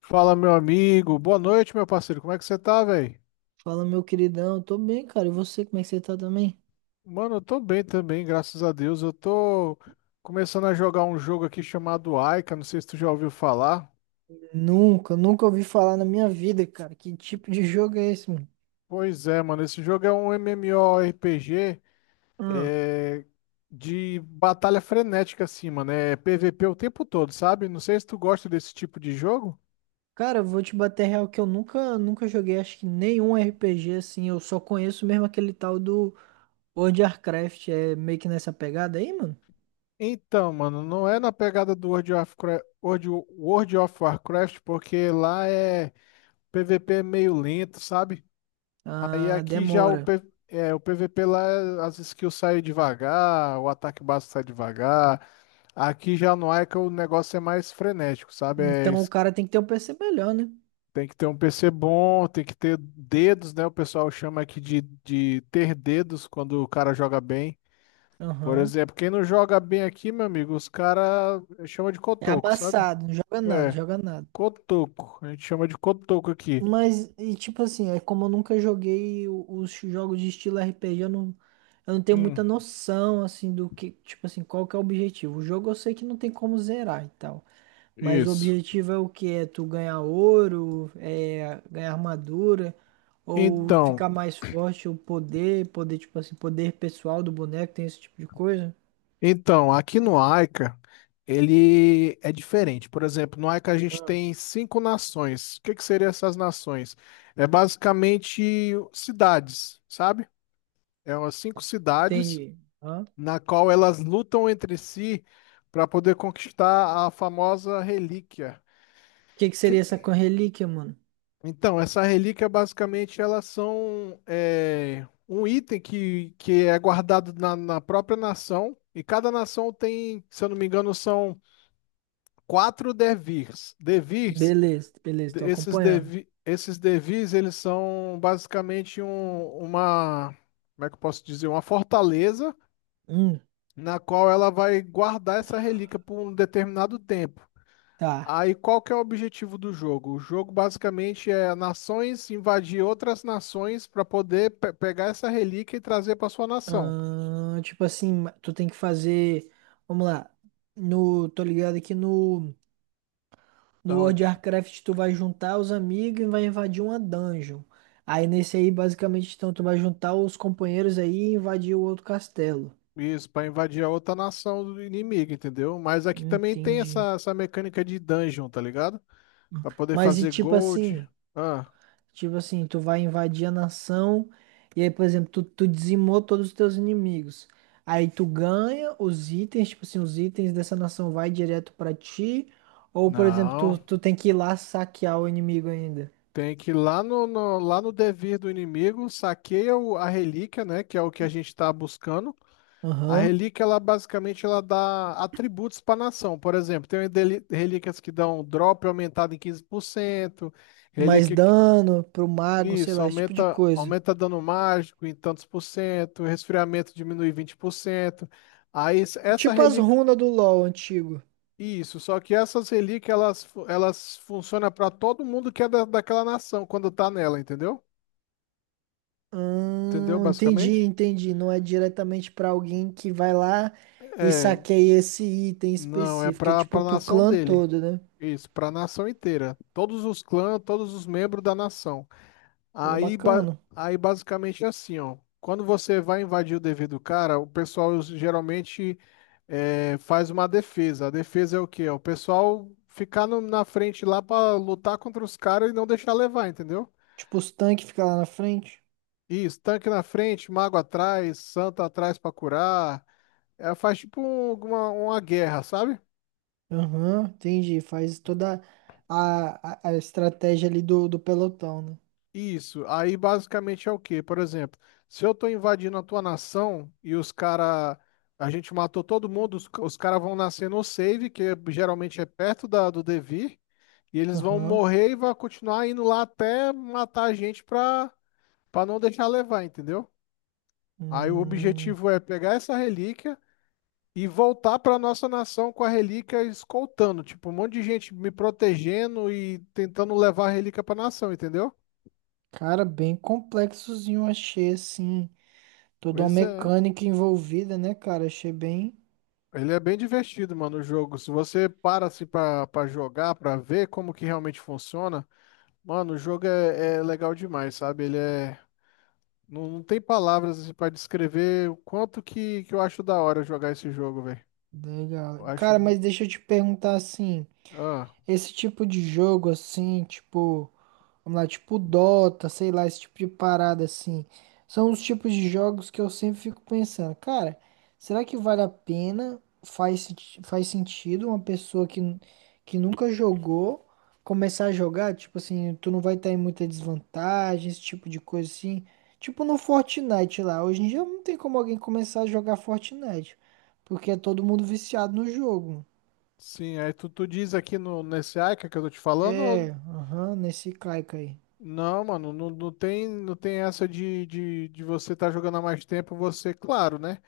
Fala, meu amigo. Boa noite, meu parceiro. Como é que você tá, velho? Fala, meu queridão, eu tô bem, cara. E você, como é que você tá também? Mano, eu tô bem também, graças a Deus. Eu tô começando a jogar um jogo aqui chamado Aika. Não sei se tu já ouviu falar. Nunca ouvi falar na minha vida, cara. Que tipo de jogo é esse, mano? Pois é, mano. Esse jogo é um MMORPG, Ah, é, de batalha frenética, assim, mano. É PVP o tempo todo, sabe? Não sei se tu gosta desse tipo de jogo. cara, eu vou te bater real que eu nunca joguei, acho que nenhum RPG assim. Eu só conheço mesmo aquele tal do World of Warcraft. É meio que nessa pegada aí, mano? Então, mano, não é na pegada do World of Warcraft, porque lá é PVP meio lento, sabe? Aí Ah, aqui já o, demora. P- é, o PVP lá, as skills saem devagar, o ataque básico sai devagar. Aqui já no Ica o negócio é mais frenético, sabe? É Então o es- cara tem que ter um PC melhor, né? tem que ter um PC bom, tem que ter dedos, né? O pessoal chama aqui de ter dedos quando o cara joga bem. Por Aham. exemplo, quem não joga bem aqui, meu amigo, os caras chama de É cotoco, sabe? amassado, não joga nada, É, joga nada. cotoco. A gente chama de cotoco aqui. Mas, e tipo assim, é como eu nunca joguei os jogos de estilo RPG, eu não tenho Hum, muita noção, assim, do que, tipo assim, qual que é o objetivo. O jogo eu sei que não tem como zerar e tal, mas o isso. objetivo é o que? É tu ganhar ouro, é ganhar armadura, ou Então. ficar mais forte, ou poder, tipo assim, poder pessoal do boneco, tem esse tipo de coisa? Então, aqui no AICA, ele é diferente. Por exemplo, no AICA a gente Ah, tem cinco nações. O que que seriam essas nações? É basicamente cidades, sabe? É umas cinco cidades entendi. O na qual elas lutam entre si para poder conquistar a famosa relíquia. que que seria Que- essa relíquia, mano? Então, essa relíquia basicamente elas são um item que é guardado na própria nação. E cada nação tem, se eu não me engano, são quatro devirs. Devirs, Beleza, beleza, tô esses, acompanhando. devi, esses devirs, eles são basicamente uma, como é que eu posso dizer, uma fortaleza Hum, na qual ela vai guardar essa relíquia por um determinado tempo. tá. Aí qual que é o objetivo do jogo? O jogo basicamente é nações invadir outras nações para poder pegar essa relíquia e trazer para sua nação. Ah, tipo assim, tu tem que fazer. Vamos lá. No, tô ligado aqui no Da World onde? of Warcraft, tu vai juntar os amigos e vai invadir uma dungeon. Aí nesse aí, basicamente, então, tu vai juntar os companheiros aí e invadir o outro castelo. Isso, para invadir a outra nação do inimigo, entendeu? Mas aqui também tem Entendi. essa mecânica de dungeon, tá ligado? Para poder Mas e fazer tipo gold. assim. Ah, Tipo assim, tu vai invadir a nação e aí, por exemplo, tu dizimou todos os teus inimigos. Aí tu ganha os itens, tipo assim, os itens dessa nação vai direto pra ti. Ou, por exemplo, não. tu tem que ir lá saquear o inimigo ainda. Tem que ir lá no devir do inimigo, saqueia a relíquia, né? Que é o que a gente está buscando. A Aham. relíquia, ela basicamente ela dá atributos pra nação. Por exemplo, tem relíquias que dão drop aumentado em 15%. Mais relíquia que- dano pro mago, sei isso, lá, esse tipo de aumenta, coisa. aumenta dano mágico em tantos por cento, resfriamento diminui 20%. Aí s- essa Tipo as relíquia runas do LoL antigo. Isso, só que essas relíquias, elas funcionam para todo mundo que é daquela nação, quando tá nela, entendeu? Entendeu, Entendi, basicamente? entendi. Não é diretamente pra alguém que vai lá e É, saqueia esse item não, é específico. É para tipo para pro nação clã dele. todo, né? Isso, para nação inteira. Todos os clãs, todos os membros da nação. Pô, Aí, ba- bacana. aí basicamente é assim, ó. Quando você vai invadir o dever do cara, o pessoal geralmente faz uma defesa. A defesa é o quê? É o pessoal ficar na frente lá para lutar contra os caras e não deixar levar, entendeu? Tipo, os tanques ficam lá na frente. Isso, tanque na frente, mago atrás, santo atrás pra curar. É, faz tipo uma guerra, sabe? Aham, entendi. Faz toda a estratégia ali do pelotão, né? Isso. Aí basicamente é o quê? Por exemplo, se eu tô invadindo a tua nação e os cara, a gente matou todo mundo, os caras vão nascer no save, geralmente é perto do Devir, e eles vão Aham. morrer e vão continuar indo lá até matar a gente pra não deixar levar, entendeu? Aí o Hum, objetivo é pegar essa relíquia e voltar para nossa nação com a relíquia, escoltando, tipo, um monte de gente me protegendo e tentando levar a relíquia para nação, entendeu? cara, bem complexozinho, achei, assim. Toda uma Pois é. mecânica envolvida, né, cara? Achei bem Ele é bem divertido, mano, o jogo. Se você para assim para jogar, para ver como que realmente funciona, mano, o jogo é legal demais, sabe? Ele é não, não tem palavras assim, para descrever o quanto que eu acho da hora jogar esse jogo, velho. legal. Eu acho Cara, mas bu- deixa eu te perguntar assim. ah, Esse tipo de jogo assim, tipo, vamos lá, tipo Dota, sei lá, esse tipo de parada assim, são os tipos de jogos que eu sempre fico pensando, cara, será que vale a pena? Faz, faz sentido uma pessoa que, que nunca jogou começar a jogar? Tipo assim, tu não vai estar em muita desvantagem, esse tipo de coisa assim. Tipo no Fortnite lá, hoje em dia não tem como alguém começar a jogar Fortnite, porque é todo mundo viciado no jogo. sim, aí tu diz aqui no nesse Aika que eu tô te falando, É, ou... aham, nesse caico aí. Não, mano, não, não tem essa de você estar jogando há mais tempo, você, claro, né?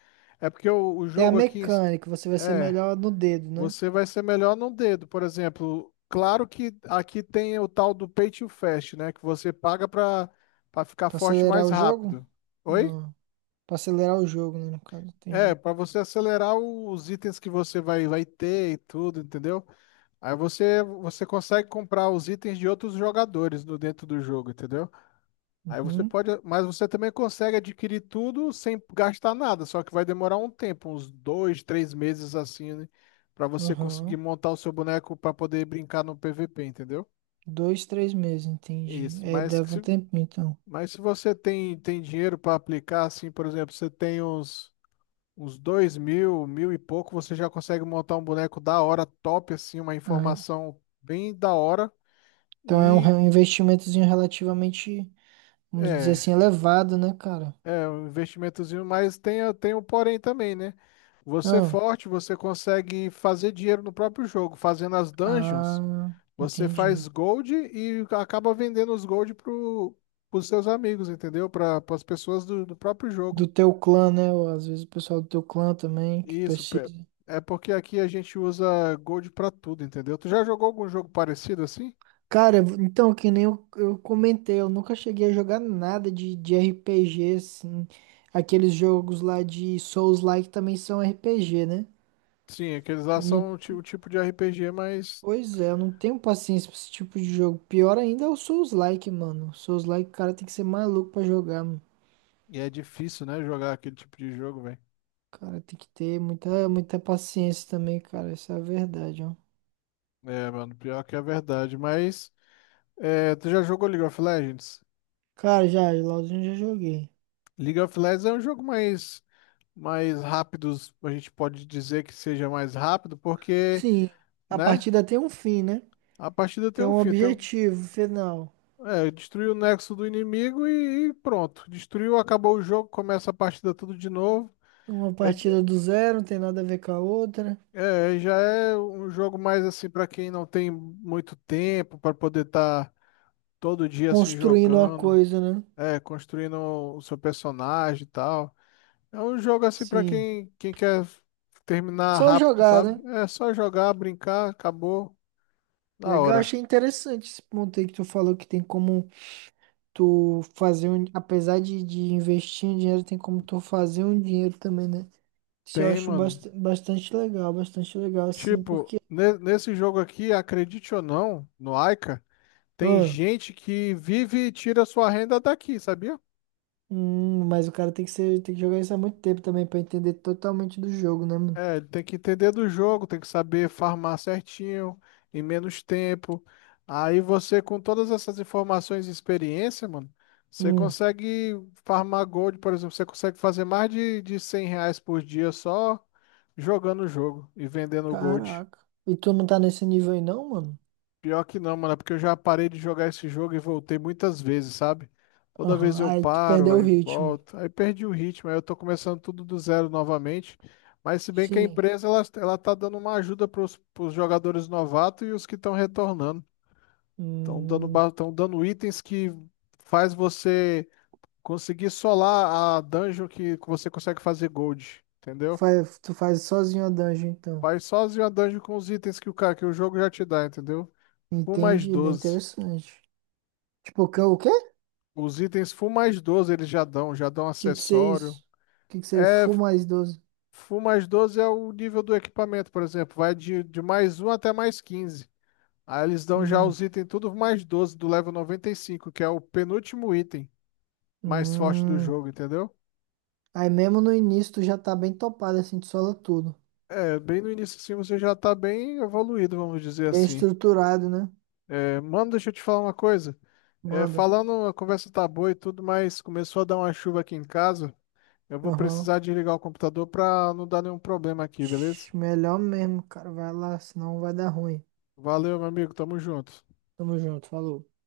É porque o Tem a jogo aqui, mecânica, você vai ser é, melhor no dedo, né? você vai ser melhor num dedo, por exemplo. Claro que aqui tem o tal do Pay to Fast, né? Que você paga pra ficar Pra forte acelerar mais o jogo? rápido. Oi? Ah, pra acelerar o jogo, né, no caso, É, entendi. pra você acelerar os itens que você vai ter e tudo, entendeu? Aí você consegue comprar os itens de outros jogadores no, dentro do jogo, entendeu? Aí você Uhum, pode, mas você também consegue adquirir tudo sem gastar nada, só que vai demorar um tempo, uns 2, 3 meses assim, né? Para você conseguir aham. montar o seu boneco para poder brincar no PVP, entendeu? Dois, três meses, entendi. Isso. É, Mas que deve um se, tempinho, então. mas se você tem dinheiro para aplicar, assim, por exemplo, você tem uns 2 mil, mil e pouco, você já consegue montar um boneco da hora, top, assim, uma Ah, informação bem da hora. então é um e um investimentozinho relativamente, vamos dizer é, assim, elevado, né, cara? É um investimentozinho, mas tem o porém também, né? Você é Ah, forte, você consegue fazer dinheiro no próprio jogo. Fazendo as dungeons, ah, você entendi. faz gold e acaba vendendo os gold pros seus amigos, entendeu? Para as pessoas do próprio Do jogo. teu clã, né? Ou às vezes o pessoal do teu clã também, que Isso, precisa. é porque aqui a gente usa gold pra tudo, entendeu? Tu já jogou algum jogo parecido assim? Cara, então, que nem eu, eu comentei, eu nunca cheguei a jogar nada de RPG, assim. Aqueles jogos lá de Souls-like também são RPG, né? Sim, aqueles lá Eu são não, o tipo de RPG, mas pois é, eu não tenho paciência pra esse tipo de jogo. Pior ainda é o Souls-like, mano. Souls-like, o cara tem que ser maluco pra jogar, mano. É difícil, né, jogar aquele tipo de jogo, velho. O cara, tem que ter muita paciência também, cara. Isso é a verdade, ó. É, mano, pior que é verdade, mas tu já jogou League of Legends? Cara, já, LOLzinho eu já joguei. League of Legends é um jogo mais rápido, a gente pode dizer que seja mais rápido, porque, Sim, a né, partida tem um fim, né? a partida tem Tem um um fim, objetivo final. Destruiu o nexo do inimigo e pronto, destruiu, acabou o jogo, começa a partida tudo de novo. Uma é, de- partida do zero, não tem nada a ver com a outra. Já é um jogo mais assim, pra quem não tem muito tempo pra poder estar todo dia assim Construindo uma jogando, coisa, né? Construindo o seu personagem e tal. É um jogo assim pra Sim. quem quer terminar Só rápido, jogar, sabe? né? É só jogar, brincar, acabou, da Legal, hora. achei interessante esse ponto aí que tu falou que tem como tu fazer um. Apesar de investir em dinheiro, tem como tu fazer um dinheiro também, né? Isso eu Tem, acho mano. Bastante legal, assim, Tipo, porque. nesse jogo aqui, acredite ou não, no Aika, tem Ah, gente que vive e tira sua renda daqui, sabia? Mas o cara tem que ser, tem que jogar isso há muito tempo também pra entender totalmente do jogo, né, mano? É, tem que entender do jogo, tem que saber farmar certinho, em menos tempo. Aí você, com todas essas informações e experiência, mano, você Hum, consegue farmar gold. Por exemplo, você consegue fazer mais de R$ 100 por dia, só jogando o jogo e vendendo gold. caraca. E tu não tá nesse nível aí, não, mano? Pior que não, mano, é porque eu já parei de jogar esse jogo e voltei muitas vezes, sabe? Toda Aham, vez eu aí tu paro, perdeu o aí ritmo. volto, aí perdi o ritmo, aí eu tô começando tudo do zero novamente. Mas se bem que a Sim. empresa, ela tá dando uma ajuda pros jogadores novatos e os que estão retornando. Estão dando, Hum, ba- tão dando itens que faz você conseguir solar a dungeon, que você consegue fazer gold, entendeu? faz, tu faz sozinho a dungeon, então. Faz sozinho a dungeon com os itens que o jogo já te dá, entendeu? 1 mais Entendi, bem 12. interessante. Tipo, o quê? O Os itens Full mais 12 eles já dão que que seria isso? acessório. O que que seria É, Full mais 12? Full mais 12 é o nível do equipamento. Por exemplo, vai de mais um até mais 15. Aí eles dão já Hum, os itens tudo mais 12 do level 95, que é o penúltimo item mais forte do hum. jogo, entendeu? Aí mesmo no início tu já tá bem topado, assim, tu sola tudo. É, bem no início assim, você já tá bem evoluído, vamos dizer Bem assim. estruturado, né? É, mano, deixa eu te falar uma coisa. É, Manda. falando, a conversa tá boa e tudo, mas começou a dar uma chuva aqui em casa. Eu vou Aham. precisar desligar o computador pra não dar nenhum problema aqui, beleza? Ixi, melhor mesmo, cara. Vai lá, senão vai dar ruim. Valeu, meu amigo. Tamo junto. Tamo junto, falou.